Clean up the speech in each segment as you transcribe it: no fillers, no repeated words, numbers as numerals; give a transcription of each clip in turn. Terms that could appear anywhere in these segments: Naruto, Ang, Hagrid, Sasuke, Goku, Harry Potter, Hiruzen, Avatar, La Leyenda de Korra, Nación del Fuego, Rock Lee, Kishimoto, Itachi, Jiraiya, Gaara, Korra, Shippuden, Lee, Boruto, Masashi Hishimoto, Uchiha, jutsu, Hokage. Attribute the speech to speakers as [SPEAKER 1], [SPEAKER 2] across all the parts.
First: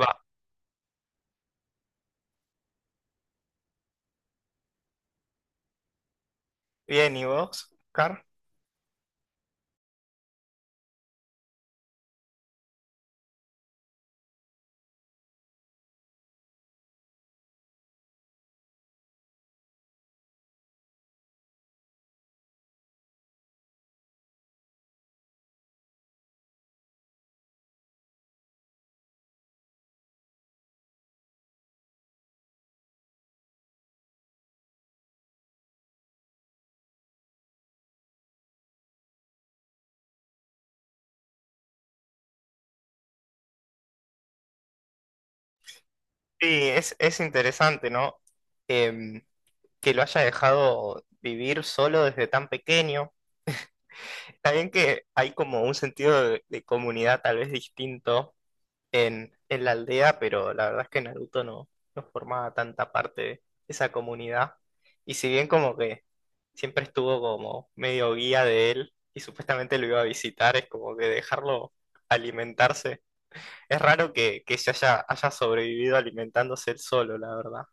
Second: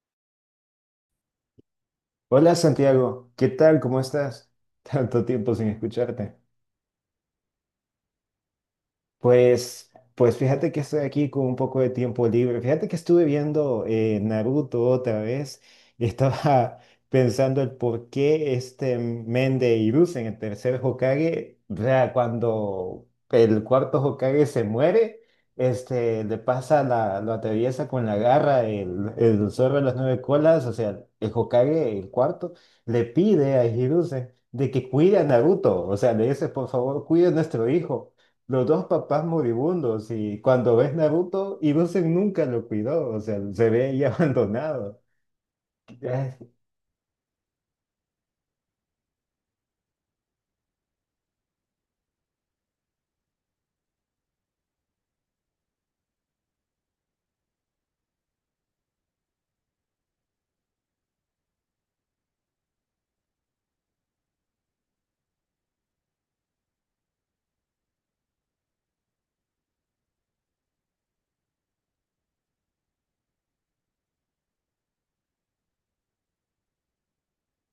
[SPEAKER 1] Va,
[SPEAKER 2] Hola Santiago, ¿qué tal? ¿Cómo estás? Tanto tiempo sin escucharte.
[SPEAKER 1] bien, ¿y vos, Oscar?
[SPEAKER 2] Pues fíjate que estoy aquí con un poco de tiempo libre. Fíjate que estuve viendo Naruto otra vez y estaba pensando el por qué este men de Hiruzen, el tercer Hokage, o sea, cuando el cuarto Hokage se muere, le pasa lo atraviesa con la garra el zorro de las nueve colas, o sea, el Hokage, el cuarto, le pide a Hiruzen de que cuide a Naruto, o sea, le dice, por favor, cuide a nuestro hijo. Los dos papás moribundos y cuando ves Naruto, Hiruzen nunca lo cuidó, o sea, se ve ahí abandonado. Eh,
[SPEAKER 1] Sí, es interesante, ¿no? Em, que lo haya dejado vivir solo desde tan pequeño. Está bien que hay como un sentido de comunidad tal vez distinto en la aldea, pero la verdad es que Naruto no, no formaba tanta parte de esa comunidad. Y si bien como que siempre estuvo como medio guía de él y supuestamente lo iba a visitar, es como que dejarlo alimentarse. Es raro que se haya sobrevivido alimentándose él solo, la verdad.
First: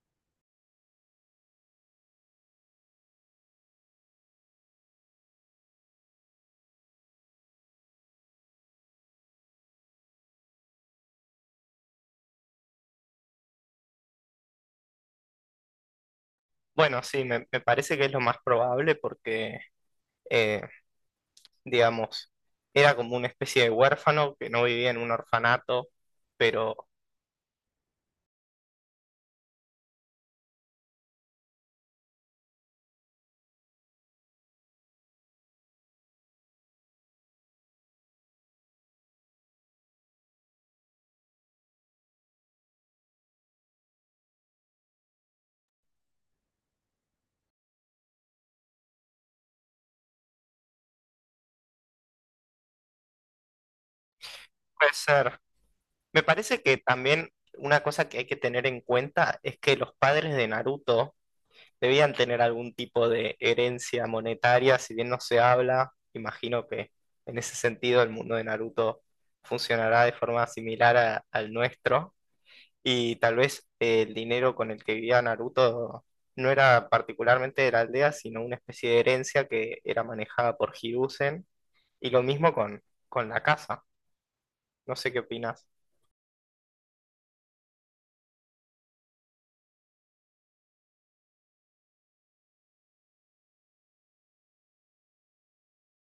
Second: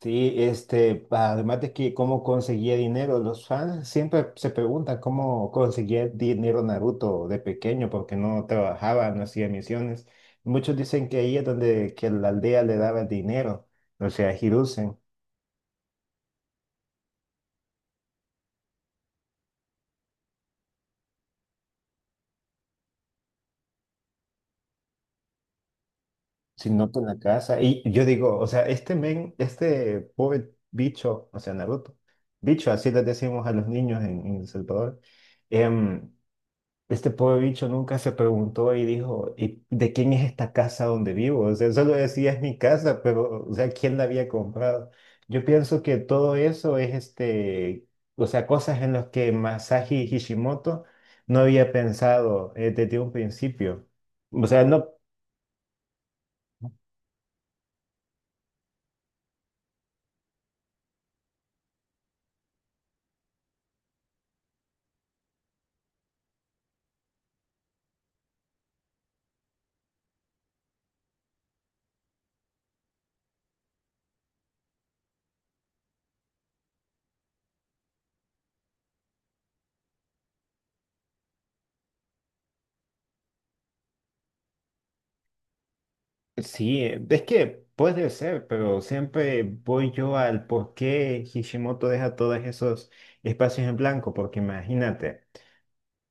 [SPEAKER 2] Sí, además de que cómo conseguía dinero, los fans siempre se preguntan cómo conseguía dinero Naruto de pequeño, porque no trabajaba, no hacía misiones. Muchos dicen que ahí es donde que la aldea le daba el dinero, o sea, Hiruzen.
[SPEAKER 1] Bueno, sí, me parece que es lo más probable porque, eh, digamos, era como una especie de huérfano que no vivía en un orfanato,
[SPEAKER 2] Si
[SPEAKER 1] pero
[SPEAKER 2] noto en la casa. Y yo digo, o sea, este men, este pobre bicho, o sea, Naruto, bicho, así le decimos a los niños en El Salvador, em, este pobre bicho nunca se preguntó y dijo, ¿y de quién es esta casa donde vivo? O sea, solo decía, es mi casa, pero, o sea, ¿quién la había comprado? Yo pienso que todo eso es o sea, cosas en las que Masashi Hishimoto no había pensado desde un principio. O sea, no.
[SPEAKER 1] puede ser. Me parece que también una cosa que hay que tener en cuenta es que los padres de Naruto debían tener algún tipo de herencia monetaria. Si bien no se habla, imagino que en ese sentido el mundo de Naruto funcionará de forma similar al nuestro, y tal vez el dinero con el que vivía Naruto no era particularmente de la aldea, sino una especie de herencia que era manejada por Hiruzen, y lo mismo con la casa. No sé qué opinas.
[SPEAKER 2] Sí, es que puede ser, pero siempre voy yo al por qué Hishimoto deja todos esos espacios en blanco, porque imagínate.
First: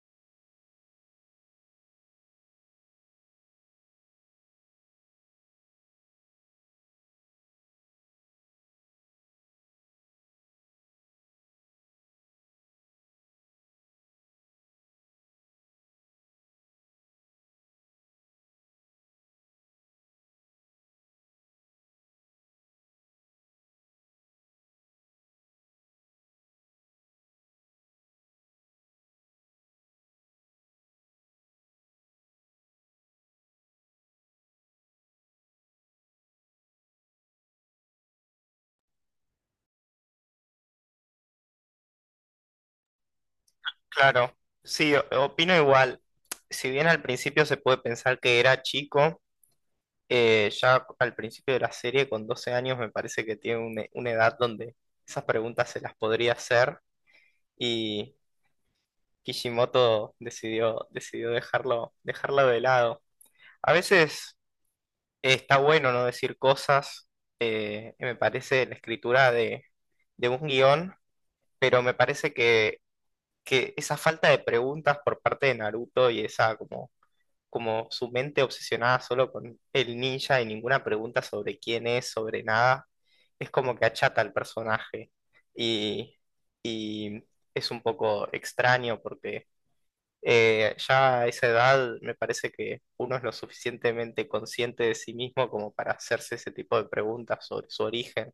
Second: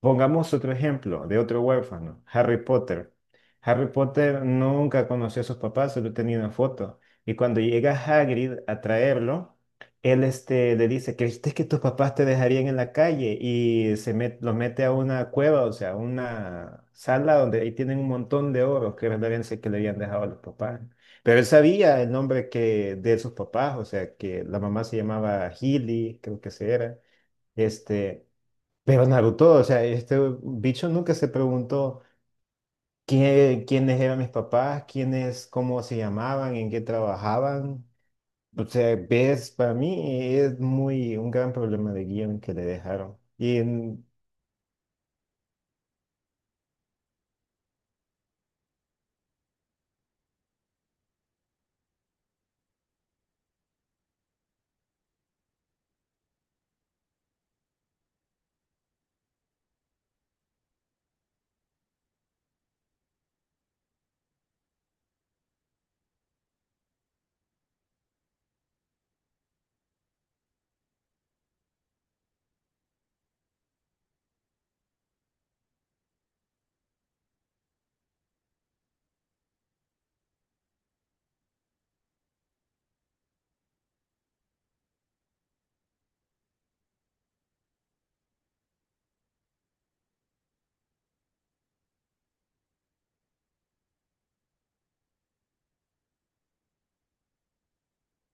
[SPEAKER 2] Pongamos otro ejemplo de otro huérfano, Harry Potter. Harry Potter nunca conoció a sus papás, solo tenía una foto. Y cuando llega Hagrid a traerlo, él le dice, ¿creíste que tus papás te dejarían en la calle? Y los mete a una cueva, o sea, una sala donde ahí tienen un montón de oros que referencia que le habían dejado a los papás. Pero él sabía el nombre de sus papás, o sea, que la mamá se llamaba Healy, creo que se era. Este, pero Naruto, o sea, este bicho nunca se preguntó quiénes eran mis papás, quiénes, cómo se llamaban, en qué trabajaban. O sea, ves, para mí es muy un gran problema de guión que le dejaron.
[SPEAKER 1] Claro, sí, opino igual. Si bien al principio se puede pensar que era chico, ya al principio de la serie, con 12 años, me parece que tiene una edad donde esas preguntas se las podría hacer, y Kishimoto decidió dejarlo de lado. A veces está bueno no decir cosas. Eh, me parece la escritura de un guión, pero me parece que esa falta de preguntas por parte de Naruto, y esa como como su mente obsesionada solo con el ninja y ninguna pregunta sobre quién es, sobre nada, es como que achata al personaje. Y, y es un poco extraño porque ya a esa edad me parece que uno es lo suficientemente consciente de sí mismo como para hacerse ese tipo de preguntas sobre su origen.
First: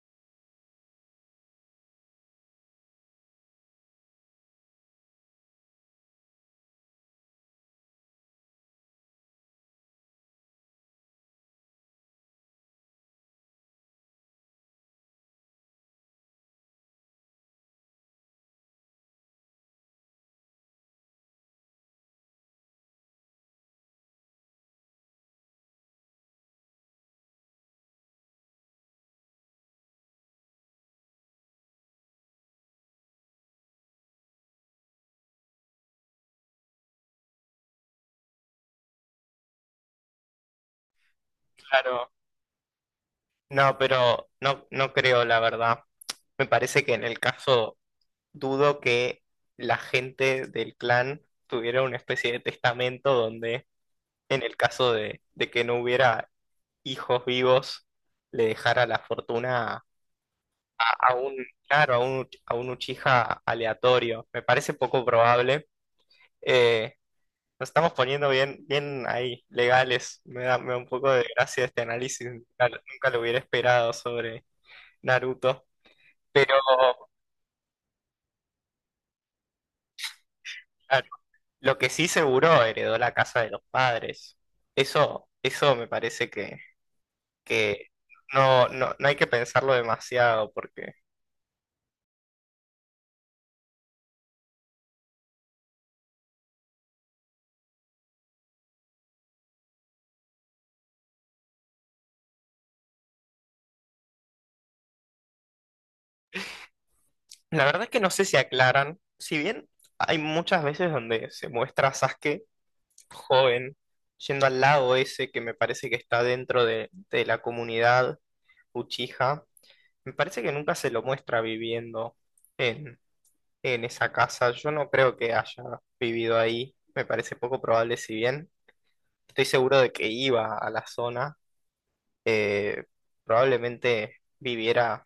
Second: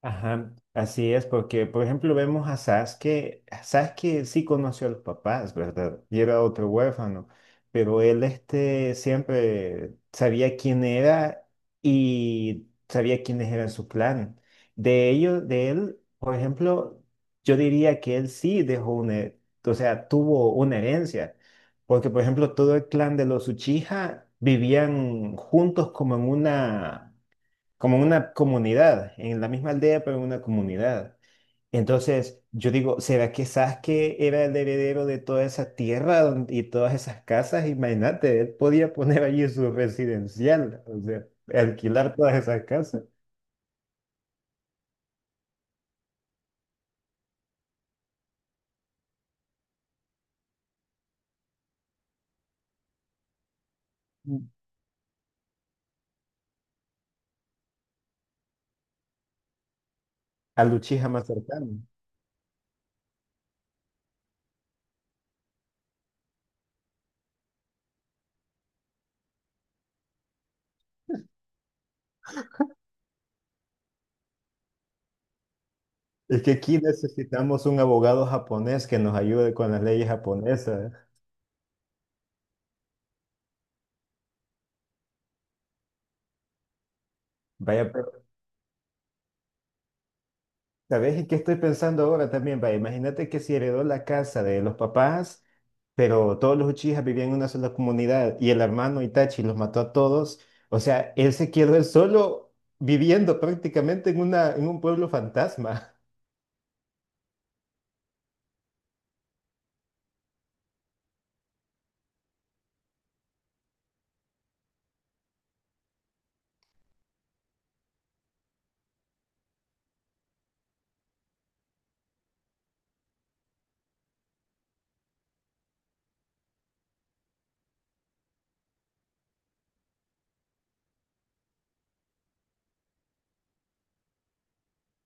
[SPEAKER 2] Ajá, así es, porque por ejemplo vemos a Sasuke, Sasuke sí conoció a los papás, ¿verdad? Y era otro huérfano, pero él siempre sabía quién era y sabía quiénes eran su clan. De ellos, de él, por ejemplo, yo diría que él sí dejó una, o sea, tuvo una herencia, porque por ejemplo todo el clan de los Uchiha vivían juntos como en una, como en una comunidad, en la misma aldea, pero en una comunidad. Entonces, yo digo, ¿será que Sasuke era el heredero de toda esa tierra y todas esas casas? Imagínate, él podía poner allí su residencial, o sea,
[SPEAKER 1] Claro.
[SPEAKER 2] alquilar todas esas casas
[SPEAKER 1] No, pero no creo, la verdad. Me parece que en el caso, dudo que la gente del clan tuviera una especie de testamento donde, en el caso de que no hubiera hijos vivos, le dejara la fortuna a,
[SPEAKER 2] al Uchiha
[SPEAKER 1] a
[SPEAKER 2] más
[SPEAKER 1] un,
[SPEAKER 2] cercano.
[SPEAKER 1] claro, a un Uchiha aleatorio. Me parece poco probable. Eh, Nos estamos poniendo bien ahí, legales. Me da un poco de gracia este análisis. Nunca lo hubiera esperado sobre Naruto.
[SPEAKER 2] Es que
[SPEAKER 1] Pero,
[SPEAKER 2] aquí necesitamos un abogado japonés que nos ayude con las leyes japonesas.
[SPEAKER 1] claro, lo que sí, seguro heredó la casa de los padres. Eso me parece que,
[SPEAKER 2] Vaya.
[SPEAKER 1] que no, no, no hay que pensarlo demasiado, porque
[SPEAKER 2] ¿Sabes en qué estoy pensando ahora también? Va, imagínate que si heredó la casa de los papás, pero todos los Uchijas vivían en una sola comunidad y el hermano Itachi los mató a todos. O sea, él se quedó él solo viviendo prácticamente en un pueblo fantasma.
[SPEAKER 1] la verdad es que no sé si aclaran. Si bien hay muchas veces donde se muestra a Sasuke joven yendo al lago ese, que me parece que está dentro de la comunidad Uchiha, me parece que nunca se lo muestra viviendo en, en esa casa. Yo no creo que haya vivido ahí, me parece poco probable si bien. Estoy seguro de que iba a la zona. eh, Probablemente viviera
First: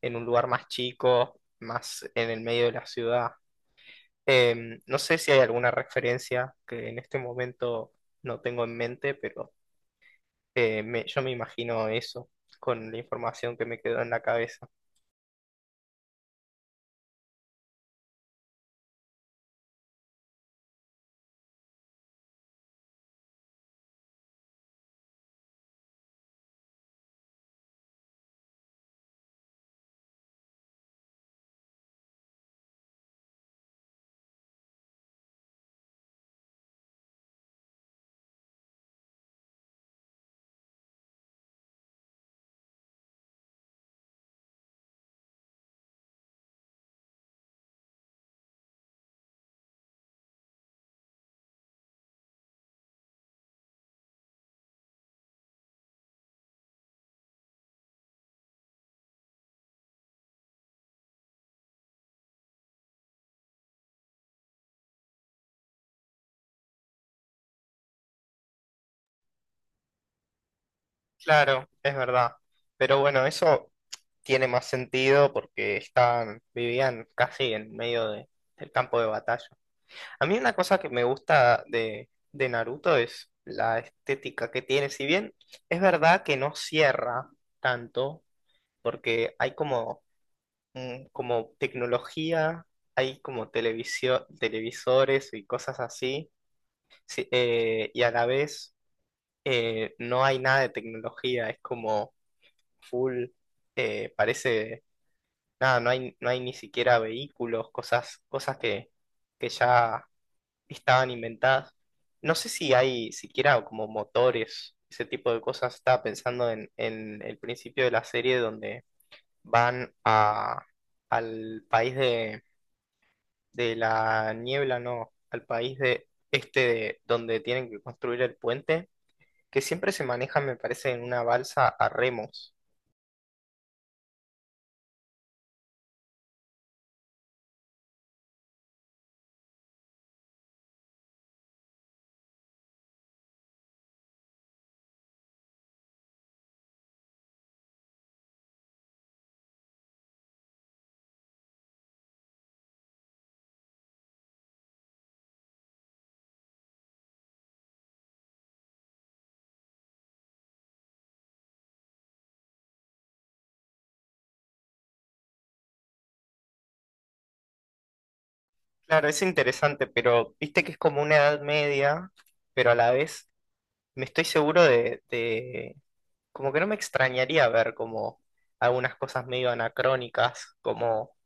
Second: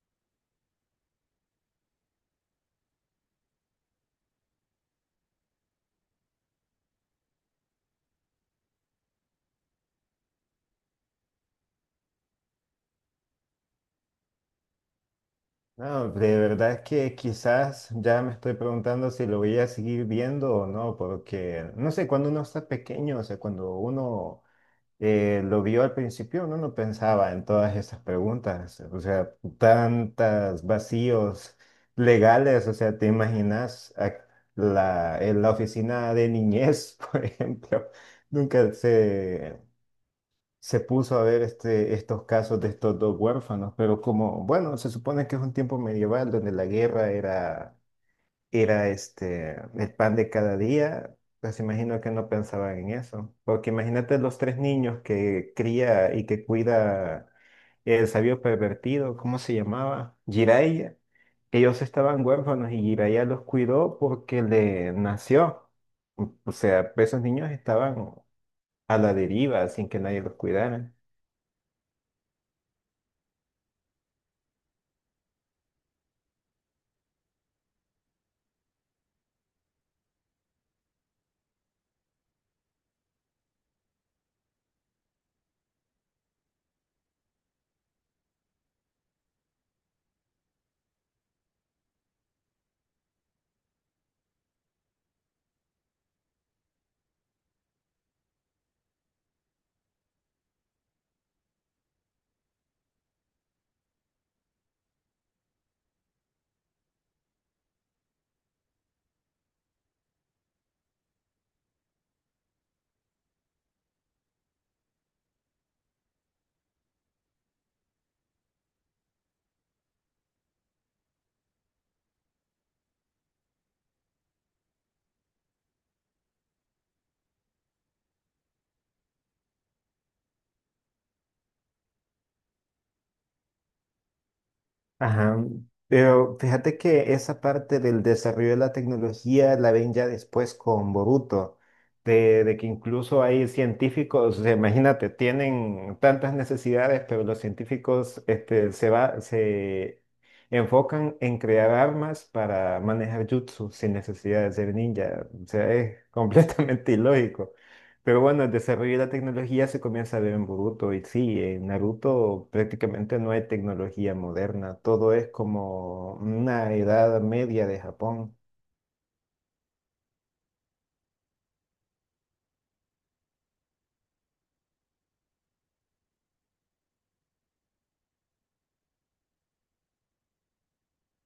[SPEAKER 1] en un lugar más chico, más en el medio de la ciudad. No sé si hay alguna referencia que en este momento no tengo en mente, pero yo me imagino eso con la información que me quedó en la cabeza.
[SPEAKER 2] No, de verdad que quizás ya me estoy preguntando si lo voy a seguir viendo o no, porque no sé, cuando uno está pequeño, o sea, cuando uno lo vio al principio, uno no pensaba en todas esas preguntas, o sea, tantos vacíos legales, o sea, en la oficina de niñez, por ejemplo, nunca se, se puso a ver estos casos de estos dos huérfanos, pero como, bueno, se supone que es un tiempo medieval donde la guerra era el pan de cada día, pues imagino que no pensaban en eso. Porque imagínate los tres niños que cría y que cuida el sabio pervertido, ¿cómo se llamaba? Jiraiya. Ellos estaban huérfanos y Jiraiya los cuidó porque le nació. O sea, esos niños estaban a la deriva sin que nadie los cuidara.
[SPEAKER 1] Claro, es verdad. Pero bueno, eso tiene más sentido porque estaban, vivían casi en medio del campo de batalla. A mí una cosa que me gusta de Naruto es la estética que tiene. Si bien es verdad que no cierra tanto, porque hay como, como tecnología, hay como televisión, televisores y cosas así, sí, y a la vez no hay nada de tecnología, es como full, parece, nada, no hay ni siquiera vehículos, cosas que ya estaban inventadas. No sé si hay siquiera como motores, ese tipo de cosas. Estaba pensando en el principio de la serie donde van a, al país de la niebla, no, al país de donde tienen que construir el puente, que siempre se maneja, me parece, en una balsa a remos.
[SPEAKER 2] Ajá. Pero fíjate que esa parte del desarrollo de la tecnología la ven ya después con Boruto, de que incluso hay científicos, o sea, imagínate, tienen tantas necesidades, pero los científicos se enfocan en crear armas para manejar jutsu sin necesidad de ser ninja. O sea, es completamente ilógico. Pero bueno, el desarrollo de la tecnología se comienza a ver en Boruto y sí, en Naruto prácticamente no hay tecnología moderna, todo es como una edad media de Japón.
[SPEAKER 1] Claro, es interesante, pero viste que es como una edad media, pero a la vez me estoy seguro como que no me extrañaría ver como algunas cosas medio anacrónicas, como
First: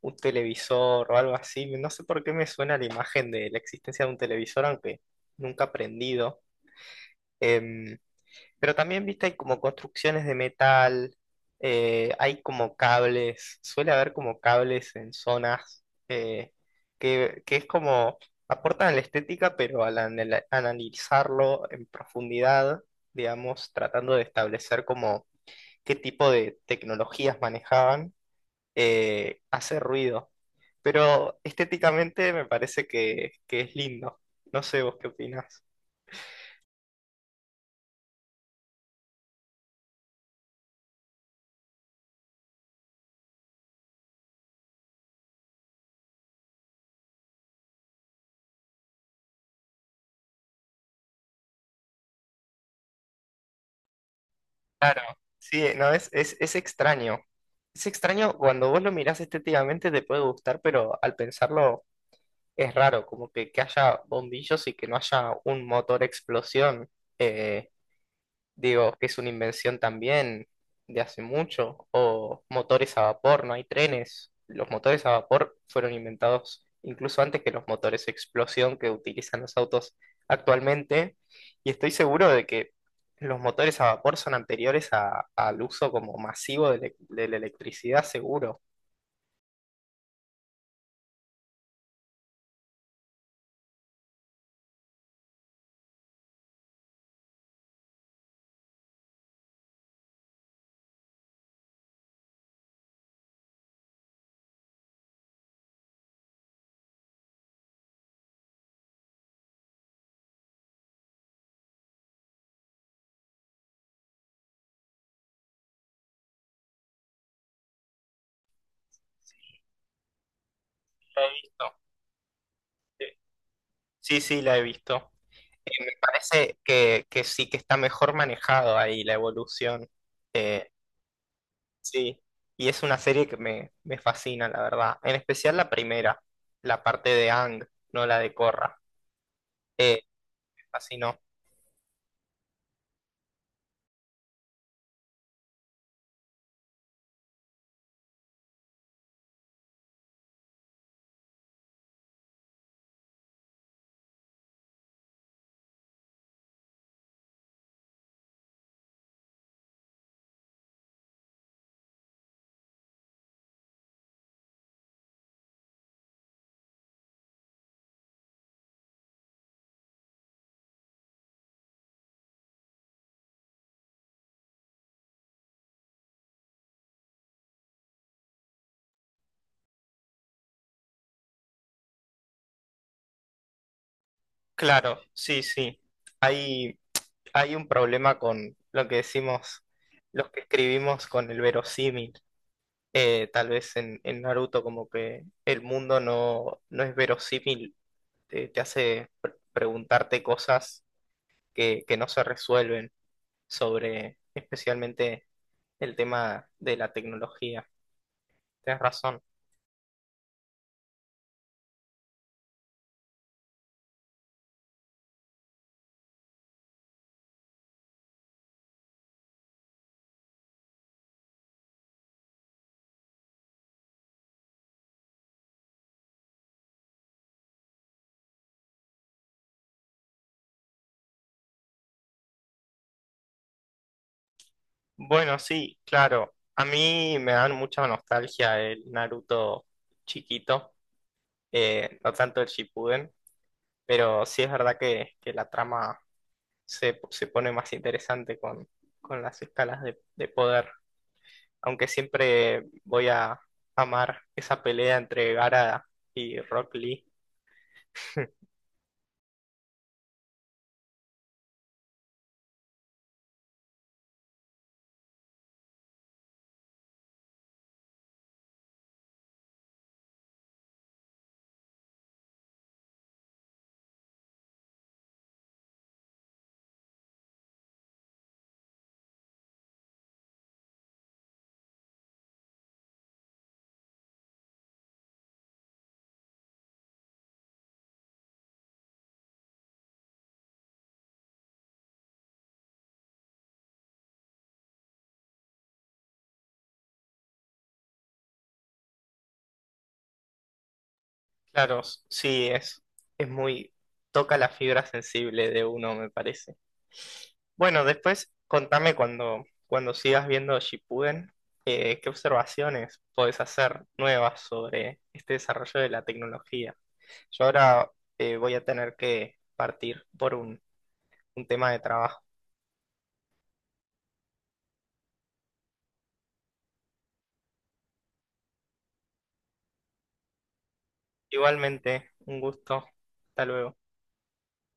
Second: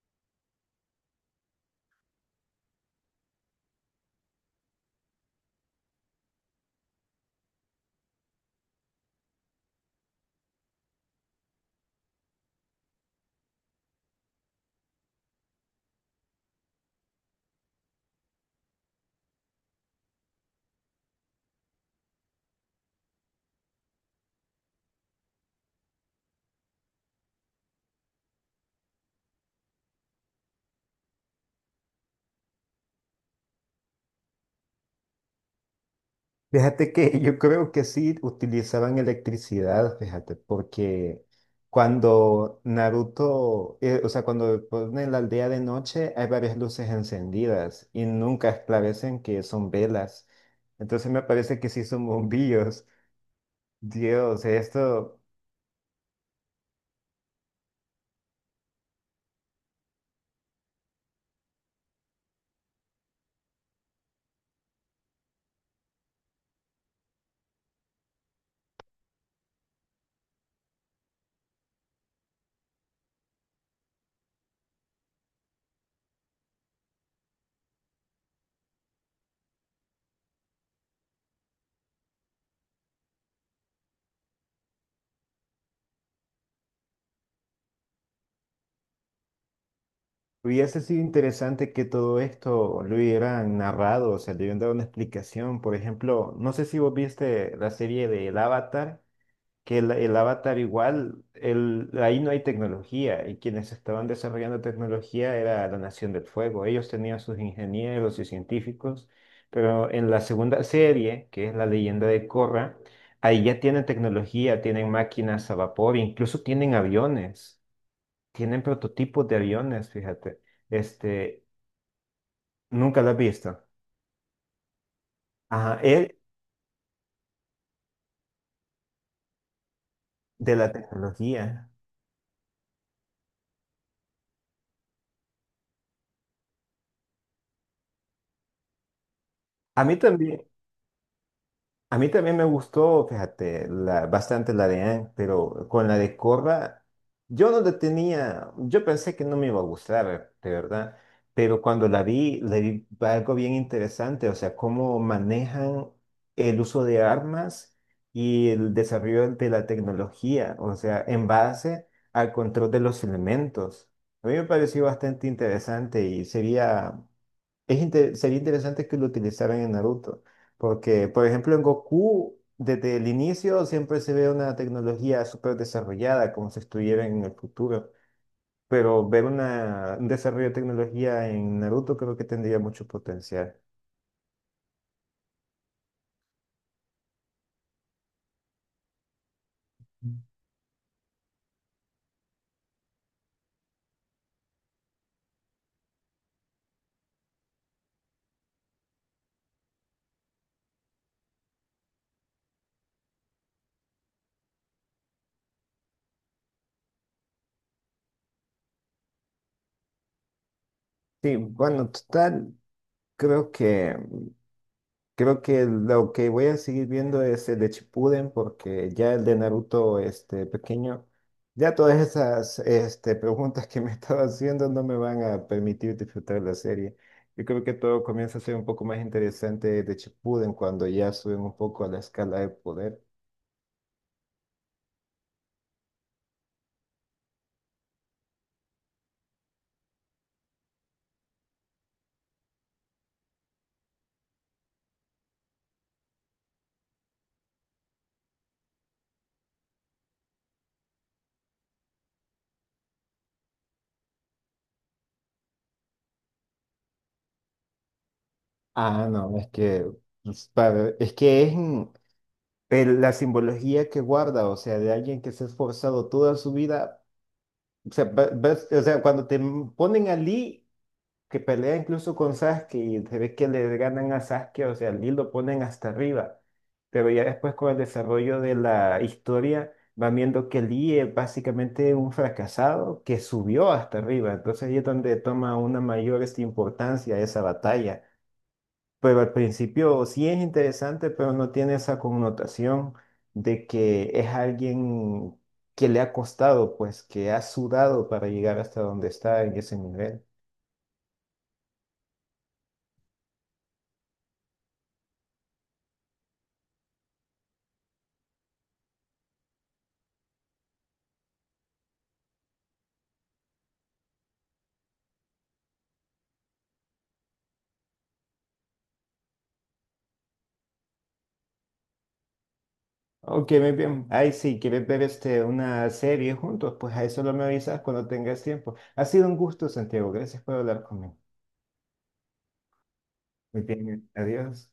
[SPEAKER 1] un televisor o algo así. No sé por qué me suena la imagen de la existencia de un televisor, aunque nunca he aprendido. Em, pero también, viste, hay como construcciones de metal, hay como cables, suele haber como cables en zonas que es como aportan la estética, pero al analizarlo en profundidad, digamos, tratando de establecer como qué tipo de tecnologías manejaban, hace ruido. Pero estéticamente me parece que es lindo. No sé vos qué opinás.
[SPEAKER 2] Fíjate que yo creo que sí utilizaban electricidad, fíjate, porque cuando Naruto, o sea, cuando ponen la aldea de noche hay varias luces encendidas y nunca esclarecen que son velas. Entonces me parece que sí son bombillos. Dios,
[SPEAKER 1] Claro,
[SPEAKER 2] esto...
[SPEAKER 1] sí, no, es extraño. Es extraño cuando vos lo mirás estéticamente te puede gustar, pero al pensarlo es raro, como que haya bombillos y que no haya un motor explosión. Eh, Digo, que es una invención también de hace mucho. O motores a vapor, no hay trenes. Los motores a vapor fueron inventados incluso antes que los motores a explosión que utilizan los autos actualmente. Y estoy seguro de que los motores a vapor son anteriores al uso como masivo de la electricidad, seguro.
[SPEAKER 2] Hubiese sido interesante que todo esto lo hubieran narrado, o sea, le hubieran dado una explicación. Por ejemplo, no sé si vos viste la serie de El Avatar, que el Avatar igual, ahí no hay tecnología y quienes estaban desarrollando tecnología era la Nación del Fuego. Ellos tenían sus ingenieros y científicos, pero en la segunda serie, que es La Leyenda de Korra, ahí ya tienen tecnología, tienen máquinas a vapor, incluso tienen aviones. Tienen prototipos de aviones, fíjate.
[SPEAKER 1] La he
[SPEAKER 2] Este,
[SPEAKER 1] visto. Sí,
[SPEAKER 2] nunca lo has visto.
[SPEAKER 1] sí, la he visto.
[SPEAKER 2] Ajá,
[SPEAKER 1] Me
[SPEAKER 2] él
[SPEAKER 1] parece que sí que está mejor manejado ahí la evolución.
[SPEAKER 2] de
[SPEAKER 1] eh,
[SPEAKER 2] la tecnología.
[SPEAKER 1] Sí, y es una serie me fascina, la verdad. En especial la primera, la parte de Ang, no la de Korra.
[SPEAKER 2] A
[SPEAKER 1] Eh,
[SPEAKER 2] mí también.
[SPEAKER 1] Me fascinó.
[SPEAKER 2] A mí también me gustó, fíjate, bastante la de Anne, pero con la de Corra, yo no la tenía, yo pensé que no me iba a gustar, de verdad, pero cuando la vi, le vi algo bien interesante, o sea, cómo manejan el uso de armas y el desarrollo de la tecnología, o sea, en base al control de los elementos. A mí me pareció bastante interesante y sería interesante que lo utilizaran en Naruto, porque, por ejemplo, en Goku, desde el inicio siempre se ve una tecnología súper desarrollada, como si estuviera en el futuro, pero ver un desarrollo de tecnología en Naruto creo que tendría mucho potencial.
[SPEAKER 1] Claro, sí, sí. Hay, Hay un problema con lo que decimos los que escribimos con el verosímil. Tal vez en Naruto, como que el mundo no es verosímil, te hace preguntarte cosas que no se resuelven sobre, especialmente, el tema de la tecnología. Tienes razón.
[SPEAKER 2] Sí, bueno, total, creo que Creo que lo que voy a seguir viendo es el de Shippuden porque ya el de Naruto este pequeño, ya todas esas preguntas que me estaba haciendo no me van a permitir disfrutar la serie. Yo creo que todo comienza a ser un poco más interesante de Shippuden cuando ya suben un poco a la escala de poder.
[SPEAKER 1] Bueno, sí, claro. A mí me dan mucha nostalgia el Naruto chiquito, no tanto el Shippuden, pero sí es verdad que la trama se pone más interesante con las escalas de poder, aunque siempre voy a amar esa pelea entre Gaara y Rock Lee.
[SPEAKER 2] Ah, no, es que pues, es que es la simbología que guarda, o sea, de alguien que se ha esforzado toda su vida, o sea, o sea, cuando ponen a Lee que pelea incluso con Sasuke y se ve que le ganan a Sasuke, o sea, Lee lo ponen hasta arriba. Pero ya después con el desarrollo de la historia van viendo que Lee es básicamente un fracasado que subió hasta arriba. Entonces ahí es donde toma una mayor importancia esa batalla. Pero al principio sí es interesante, pero no tiene esa connotación de que es alguien que le ha costado, pues que ha sudado para llegar hasta donde está en ese nivel.
[SPEAKER 1] Claro, sí, es muy... toca la fibra sensible de uno, me parece. Bueno, después contame cuando sigas viendo Shippuden, qué observaciones podés hacer nuevas sobre este desarrollo de la tecnología. Yo ahora voy a tener que partir por un tema de trabajo.
[SPEAKER 2] Ok, muy bien. Ahí sí, ¿quieres ver una serie juntos? Pues ahí solo me avisas cuando tengas tiempo. Ha sido un gusto, Santiago. Gracias por hablar conmigo.
[SPEAKER 1] Igualmente, un gusto. Hasta
[SPEAKER 2] Muy
[SPEAKER 1] luego.
[SPEAKER 2] bien, adiós.